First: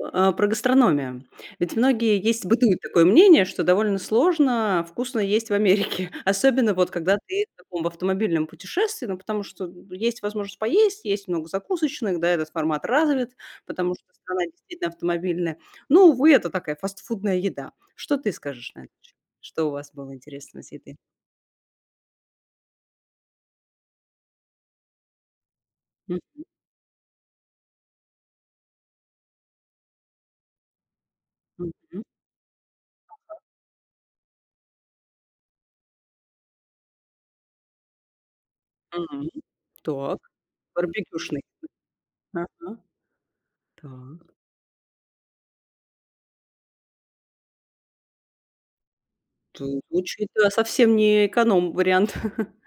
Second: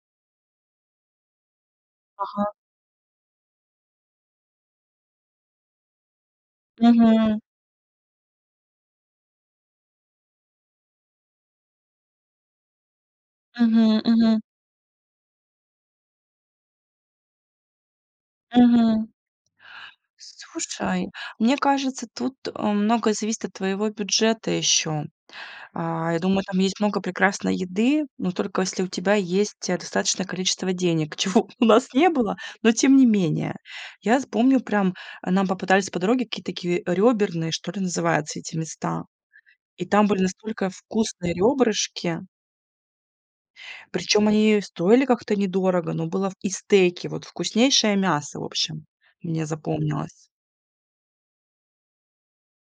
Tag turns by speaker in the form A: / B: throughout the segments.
A: А, про гастрономию. Ведь многие, есть
B: Ага.
A: бытует такое мнение, что довольно сложно вкусно есть в Америке, особенно вот когда
B: Мгм.
A: ты в таком автомобильном путешествии. Ну, потому что есть возможность поесть, есть много закусочных, да, этот формат развит, потому
B: Мгм
A: что
B: мгм.
A: страна действительно автомобильная, но, увы, это такая фастфудная еда. Что ты скажешь на этот
B: Мгм.
A: счет? Что у вас было интересного из еды?
B: Слушай, мне кажется, тут, э, многое зависит от твоего бюджета ещё. А, я
A: Мгм.
B: думаю, там есть много прекрасной еды, но только если у тебя есть, э, достаточное количество денег, чего у нас
A: Мгм.
B: не было, но тем не
A: Ага.
B: менее. Я з помню, прям нам попадались по дороге какие-то такие рёберные, что ли называются эти места,
A: М.
B: и там
A: Так.
B: были настолько вкусные
A: Барбекюшный,
B: рёбрышки.
A: ага.
B: Причём
A: Так.
B: они стоили как-то недорого, но было в и стейки, вот вкуснейшее мясо, в общем, мне
A: Ту
B: запомнилось.
A: учит это совсем не эконом-вариант.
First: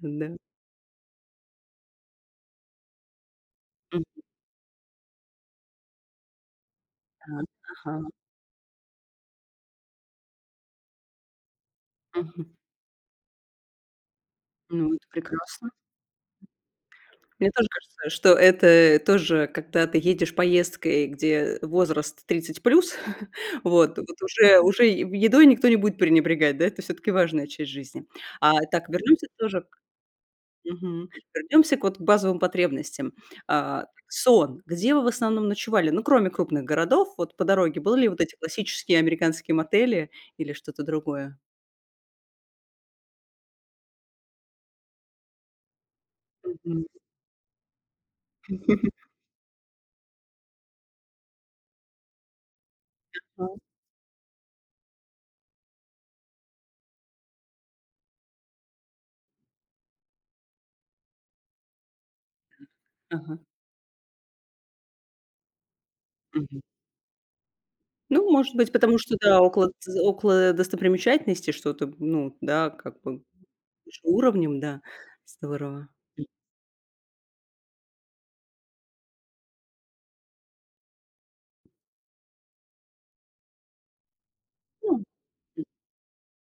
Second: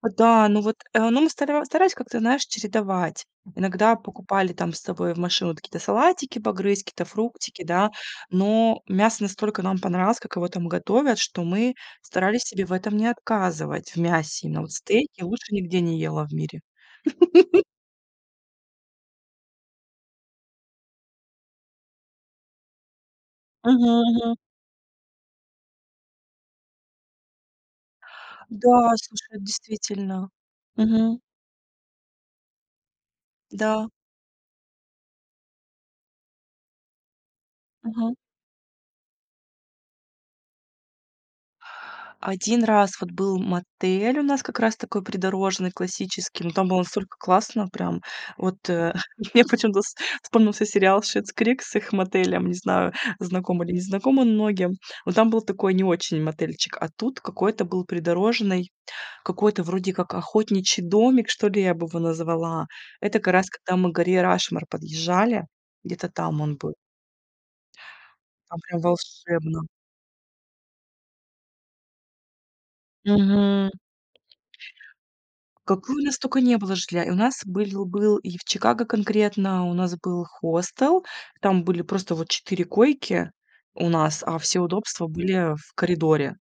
A: Да.
B: Да, ну вот, э, ну, мы стара старались как-то, знаешь, чередовать. Иногда
A: Мгм.
B: покупали там с собой в машину вот какие-то салатики, погрызть какие-то
A: Так,
B: фруктики, да,
A: ага.
B: но мясо настолько нам понравилось, как его там готовят, что мы старались
A: Мгм.
B: себе в этом не отказывать, в мясе. Но вот
A: Ну, это
B: стейки лучше
A: прекрасно.
B: нигде не ела в мире.
A: Мне тоже кажется, что это тоже когда ты едешь поездкой, где возраст 30 плюс,
B: Мгм
A: вот вот
B: мгм.
A: уже уже едой никто не будет пренебрегать. Да, это всё-таки важная часть жизни, а. Так,
B: Да,
A: вернёмся
B: слушай,
A: тоже к
B: действительно.
A: мгм,
B: Мгм.
A: вернемся вот к базовым потребностям. А,
B: Да.
A: сон. Где вы в основном ночевали? Ну, кроме крупных городов вот по дороге, были ли
B: Мгм.
A: вот эти классические американские мотели или что-то другое?
B: 1 раз вот был мотель у нас как раз такой придорожный классический, но там было
A: Мгм.
B: настолько классно прям. Вот, э, мне почему-то вспомнился сериал Schitt's Creek с их мотелем, не знаю,
A: Ага.
B: знакомы или не знакомы многим, но там был такой не очень мотельчик, а тут какой-то был придорожный, какой-то вроде как охотничий домик, что ли, я бы его назвала. Это как
A: Ага.
B: раз когда мы к горе Рашмор подъезжали, где-то там он
A: Мгм.
B: был.
A: Ну, может
B: Там
A: быть,
B: прям
A: потому что, да,
B: волшебно.
A: около тз около достопримечательностей что-то, ну да, как бы
B: Мгм.
A: выше уровнем, да, здорово,
B: Какой у нас
A: м.
B: только не было жилья, у нас были был и в Чикаго конкретно, у нас был хостел, там были просто вот 4 койки у нас, а все
A: Ну,
B: удобства были
A: м.
B: в коридоре.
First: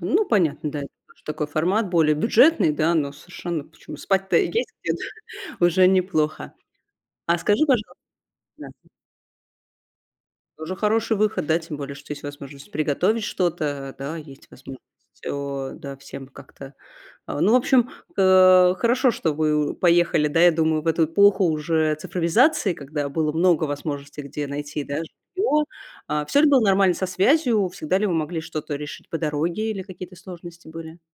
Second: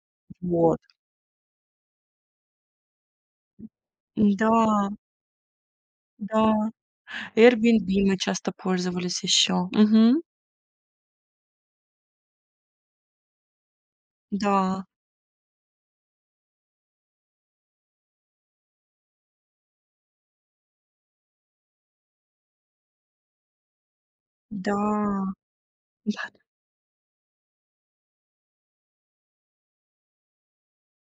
A: Ну понятно,
B: Вот.
A: да, это такой формат более бюджетный, да, но совершенно почему спать-то
B: М-да.
A: есть где- уже неплохо.
B: Да.
A: А скажи, пожалу
B: Airbnb мы часто
A: да.
B: пользовались ещё. Мгм.
A: Тоже хороший выход, да тем более, что есть возможность приготовить что-то, да есть возможность
B: Да.
A: всё, да всем как-то а. Ну, в общем, э, хорошо, что вы поехали, да я думаю, в эту эпоху уже цифровизации, когда было много возможностей, где
B: Да
A: найти, да, жильё. А
B: да.
A: всё ли было нормально со связью? Всегда ли вы могли что-то решить по дороге или какие-то сложности были?